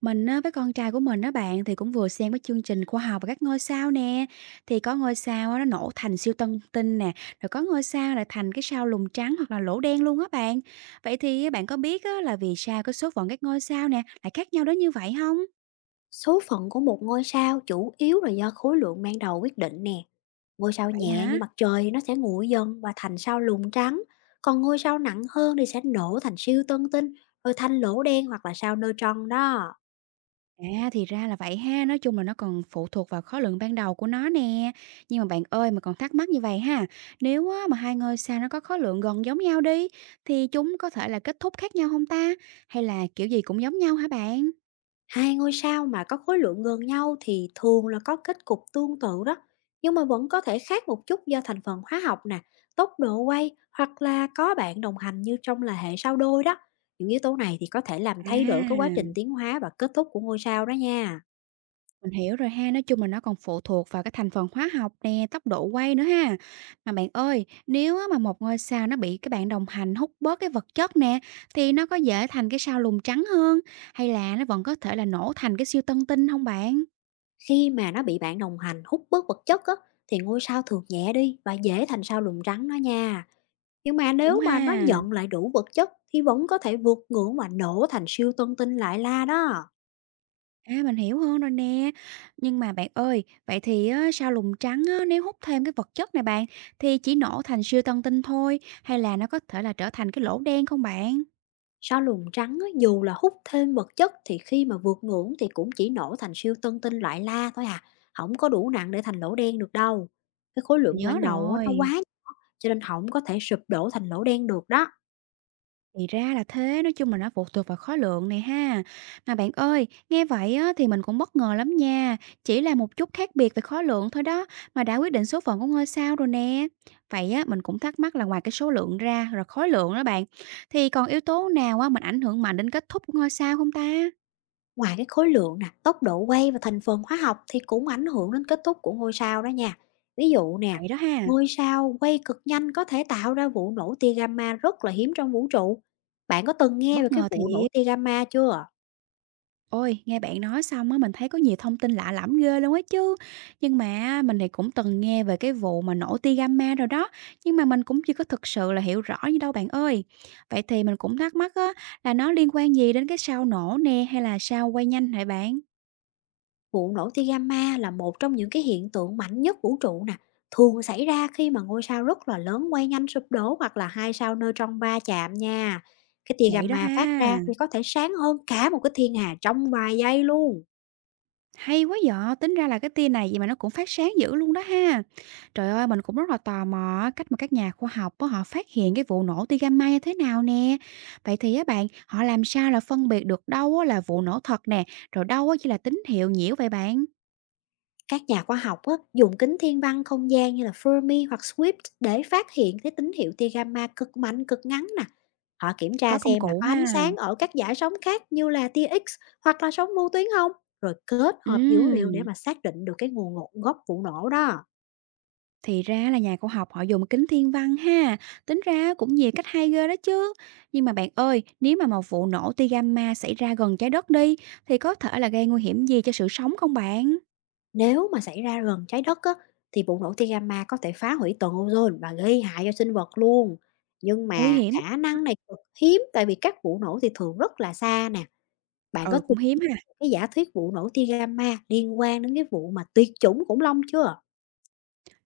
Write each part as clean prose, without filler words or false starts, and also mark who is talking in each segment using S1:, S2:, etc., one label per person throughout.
S1: Mình á, với con trai của mình á bạn thì cũng vừa xem cái chương trình khoa học và các ngôi sao nè. Thì có ngôi sao á, nó nổ thành siêu tân tinh nè, rồi có ngôi sao lại thành cái sao lùn trắng hoặc là lỗ đen luôn á bạn. Vậy thì bạn có biết á, là vì sao cái số phận các ngôi sao nè lại khác nhau đến như vậy không?
S2: Số phận của một ngôi sao chủ yếu là do khối lượng ban đầu quyết định nè. Ngôi sao
S1: Vậy
S2: nhẹ
S1: hả?
S2: như mặt trời thì nó sẽ nguội dần và thành sao lùn trắng, còn ngôi sao nặng hơn thì sẽ nổ thành siêu tân tinh, rồi thành lỗ đen hoặc là sao neutron đó.
S1: À, thì ra là vậy ha, nói chung là nó còn phụ thuộc vào khối lượng ban đầu của nó nè. Nhưng mà bạn ơi, mà còn thắc mắc như vậy ha, nếu á mà hai ngôi sao nó có khối lượng gần giống nhau đi, thì chúng có thể là kết thúc khác nhau hông ta? Hay là kiểu gì cũng giống nhau hả bạn?
S2: Hai ngôi sao mà có khối lượng gần nhau thì thường là có kết cục tương tự đó, nhưng mà vẫn có thể khác một chút do thành phần hóa học nè, tốc độ quay hoặc là có bạn đồng hành như trong là hệ sao đôi đó. Những yếu tố này thì có thể làm thay đổi cái quá
S1: À.
S2: trình tiến hóa và kết thúc của ngôi sao đó nha.
S1: Mình hiểu rồi ha, nói chung là nó còn phụ thuộc vào cái thành phần hóa học nè, tốc độ quay nữa ha. Mà bạn ơi, nếu á mà một ngôi sao nó bị cái bạn đồng hành hút bớt cái vật chất nè, thì nó có dễ thành cái sao lùn trắng hơn, hay là nó vẫn có thể là nổ thành cái siêu tân tinh không bạn?
S2: Khi mà nó bị bạn đồng hành hút bớt vật chất á, thì ngôi sao thường nhẹ đi và dễ thành sao lùn trắng đó nha. Nhưng mà
S1: Đúng
S2: nếu
S1: ha,
S2: mà nó nhận lại đủ vật chất thì vẫn có thể vượt ngưỡng và nổ thành siêu tân tinh lại la đó.
S1: à, mình hiểu hơn rồi nè. Nhưng mà bạn ơi, vậy thì á, sao lùn trắng á, nếu hút thêm cái vật chất này bạn, thì chỉ nổ thành siêu tân tinh thôi, hay là nó có thể là trở thành cái lỗ đen không bạn?
S2: Sao lùn trắng á, dù là hút thêm vật chất thì khi mà vượt ngưỡng thì cũng chỉ nổ thành siêu tân tinh loại La thôi à, không có đủ nặng để thành lỗ đen được đâu. Cái khối
S1: Mình
S2: lượng
S1: nhớ
S2: ban đầu á, nó quá
S1: rồi.
S2: cho nên không có thể sụp đổ thành lỗ đen được đó.
S1: Thì ra là thế, nói chung là nó phụ thuộc vào khối lượng này ha. Mà bạn ơi, nghe vậy á, thì mình cũng bất ngờ lắm nha. Chỉ là một chút khác biệt về khối lượng thôi đó, mà đã quyết định số phận của ngôi sao rồi nè. Vậy á, mình cũng thắc mắc là ngoài cái số lượng ra, rồi khối lượng đó bạn, thì còn yếu tố nào á, mình ảnh hưởng mạnh đến kết thúc của ngôi sao không ta?
S2: Ngoài cái khối lượng nè, tốc độ quay và thành phần hóa học thì cũng ảnh hưởng đến kết thúc của ngôi sao đó nha. Ví dụ nè,
S1: Vậy đó ha,
S2: ngôi sao quay cực nhanh có thể tạo ra vụ nổ tia gamma rất là hiếm trong vũ trụ. Bạn có từng nghe về
S1: bất
S2: cái
S1: ngờ
S2: vụ nổ
S1: thiệt.
S2: tia gamma chưa?
S1: Ôi, nghe bạn nói xong á, mình thấy có nhiều thông tin lạ lẫm ghê luôn á chứ. Nhưng mà mình thì cũng từng nghe về cái vụ mà nổ tia gamma rồi đó, nhưng mà mình cũng chưa có thực sự là hiểu rõ như đâu bạn ơi. Vậy thì mình cũng thắc mắc á, là nó liên quan gì đến cái sao nổ nè hay là sao quay nhanh hả bạn?
S2: Vụ nổ tia gamma là một trong những cái hiện tượng mạnh nhất vũ trụ nè, thường xảy ra khi mà ngôi sao rất là lớn quay nhanh sụp đổ hoặc là hai sao neutron va chạm nha. Cái tia
S1: Vậy đó
S2: gamma phát
S1: ha.
S2: ra thì có thể sáng hơn cả một cái thiên hà trong vài giây luôn.
S1: Hay quá vậy! Tính ra là cái tia này vậy mà nó cũng phát sáng dữ luôn đó ha. Trời ơi, mình cũng rất là tò mò á, cách mà các nhà khoa học á, họ phát hiện cái vụ nổ tia gamma như thế nào nè. Vậy thì á bạn, họ làm sao là phân biệt được đâu á là vụ nổ thật nè, rồi đâu á chỉ là tín hiệu nhiễu vậy bạn?
S2: Các nhà khoa học á, dùng kính thiên văn không gian như là Fermi hoặc Swift để phát hiện cái tín hiệu tia gamma cực mạnh, cực ngắn nè. Họ kiểm
S1: Có
S2: tra
S1: công
S2: xem là
S1: cụ
S2: có ánh
S1: ha.
S2: sáng ở các dải sóng khác như là tia X hoặc là sóng vô tuyến không, rồi kết hợp dữ liệu để
S1: Ừm,
S2: mà xác định được cái gốc vụ nổ đó.
S1: thì ra là nhà khoa học họ dùng kính thiên văn ha. Tính ra cũng nhiều cách hay ghê đó chứ. Nhưng mà bạn ơi, nếu mà một vụ nổ tia gamma xảy ra gần Trái Đất đi, thì có thể là gây nguy hiểm gì cho sự sống không bạn?
S2: Nếu mà xảy ra gần trái đất á, thì vụ nổ tia gamma có thể phá hủy tầng ozone và gây hại cho sinh vật luôn. Nhưng
S1: Nguy
S2: mà
S1: hiểm,
S2: khả năng này cực hiếm tại vì các vụ nổ thì thường rất là xa nè. Bạn có
S1: ừ,
S2: từng
S1: cũng hiếm ha.
S2: cái giả thuyết vụ nổ tia gamma liên quan đến cái vụ mà tuyệt chủng khủng long chưa?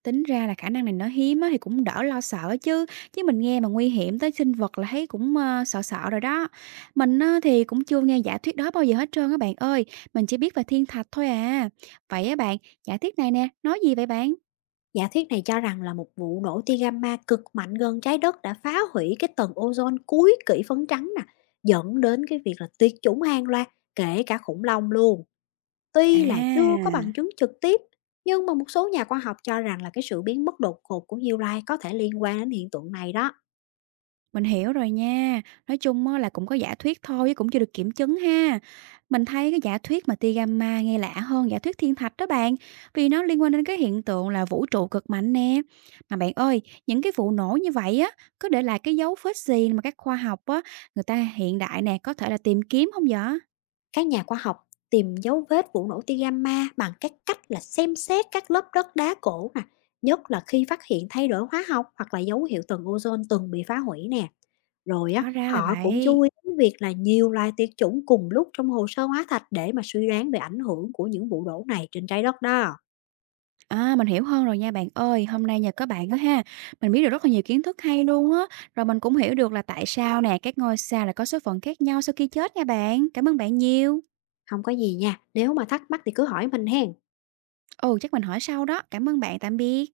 S1: Tính ra là khả năng này nó hiếm á thì cũng đỡ lo sợ chứ, chứ mình nghe mà nguy hiểm tới sinh vật là thấy cũng, sợ sợ rồi đó. Mình á thì cũng chưa nghe giả thuyết đó bao giờ hết trơn á bạn ơi, mình chỉ biết về thiên thạch thôi à. Vậy á bạn, giả thuyết này nè, nói gì vậy bạn?
S2: Giả thuyết này cho rằng là một vụ nổ tia gamma cực mạnh gần trái đất đã phá hủy cái tầng ozone cuối kỷ phấn trắng nè, dẫn đến cái việc là tuyệt chủng hàng loạt, kể cả khủng long luôn. Tuy là chưa có bằng
S1: À!
S2: chứng trực tiếp, nhưng mà một số nhà khoa học cho rằng là cái sự biến mất đột ngột của New Life có thể liên quan đến hiện tượng này đó.
S1: Mình hiểu rồi nha. Nói chung á là cũng có giả thuyết thôi chứ cũng chưa được kiểm chứng ha. Mình thấy cái giả thuyết mà tia gamma nghe lạ hơn giả thuyết thiên thạch đó bạn, vì nó liên quan đến cái hiện tượng là vũ trụ cực mạnh nè. Mà bạn ơi, những cái vụ nổ như vậy á, có để lại cái dấu vết gì mà các khoa học á, người ta hiện đại nè có thể là tìm kiếm không vậy?
S2: Các nhà khoa học tìm dấu vết vụ nổ tia gamma bằng các cách là xem xét các lớp đất đá cổ nè, nhất là khi phát hiện thay đổi hóa học hoặc là dấu hiệu tầng ozone từng bị phá hủy nè. Rồi á,
S1: Hóa ra là
S2: họ cũng
S1: vậy.
S2: chú ý đến việc là nhiều loài tuyệt chủng cùng lúc trong hồ sơ hóa thạch để mà suy đoán về ảnh hưởng của những vụ đổ này trên trái đất đó.
S1: À, mình hiểu hơn rồi nha bạn ơi. Hôm nay nhờ có bạn đó ha, mình biết được rất là nhiều kiến thức hay luôn á. Rồi mình cũng hiểu được là tại sao nè, các ngôi sao lại có số phận khác nhau sau khi chết nha bạn. Cảm ơn bạn nhiều.
S2: Không có gì nha, nếu mà thắc mắc thì cứ hỏi mình hen.
S1: Ồ chắc mình hỏi sau đó. Cảm ơn bạn, tạm biệt.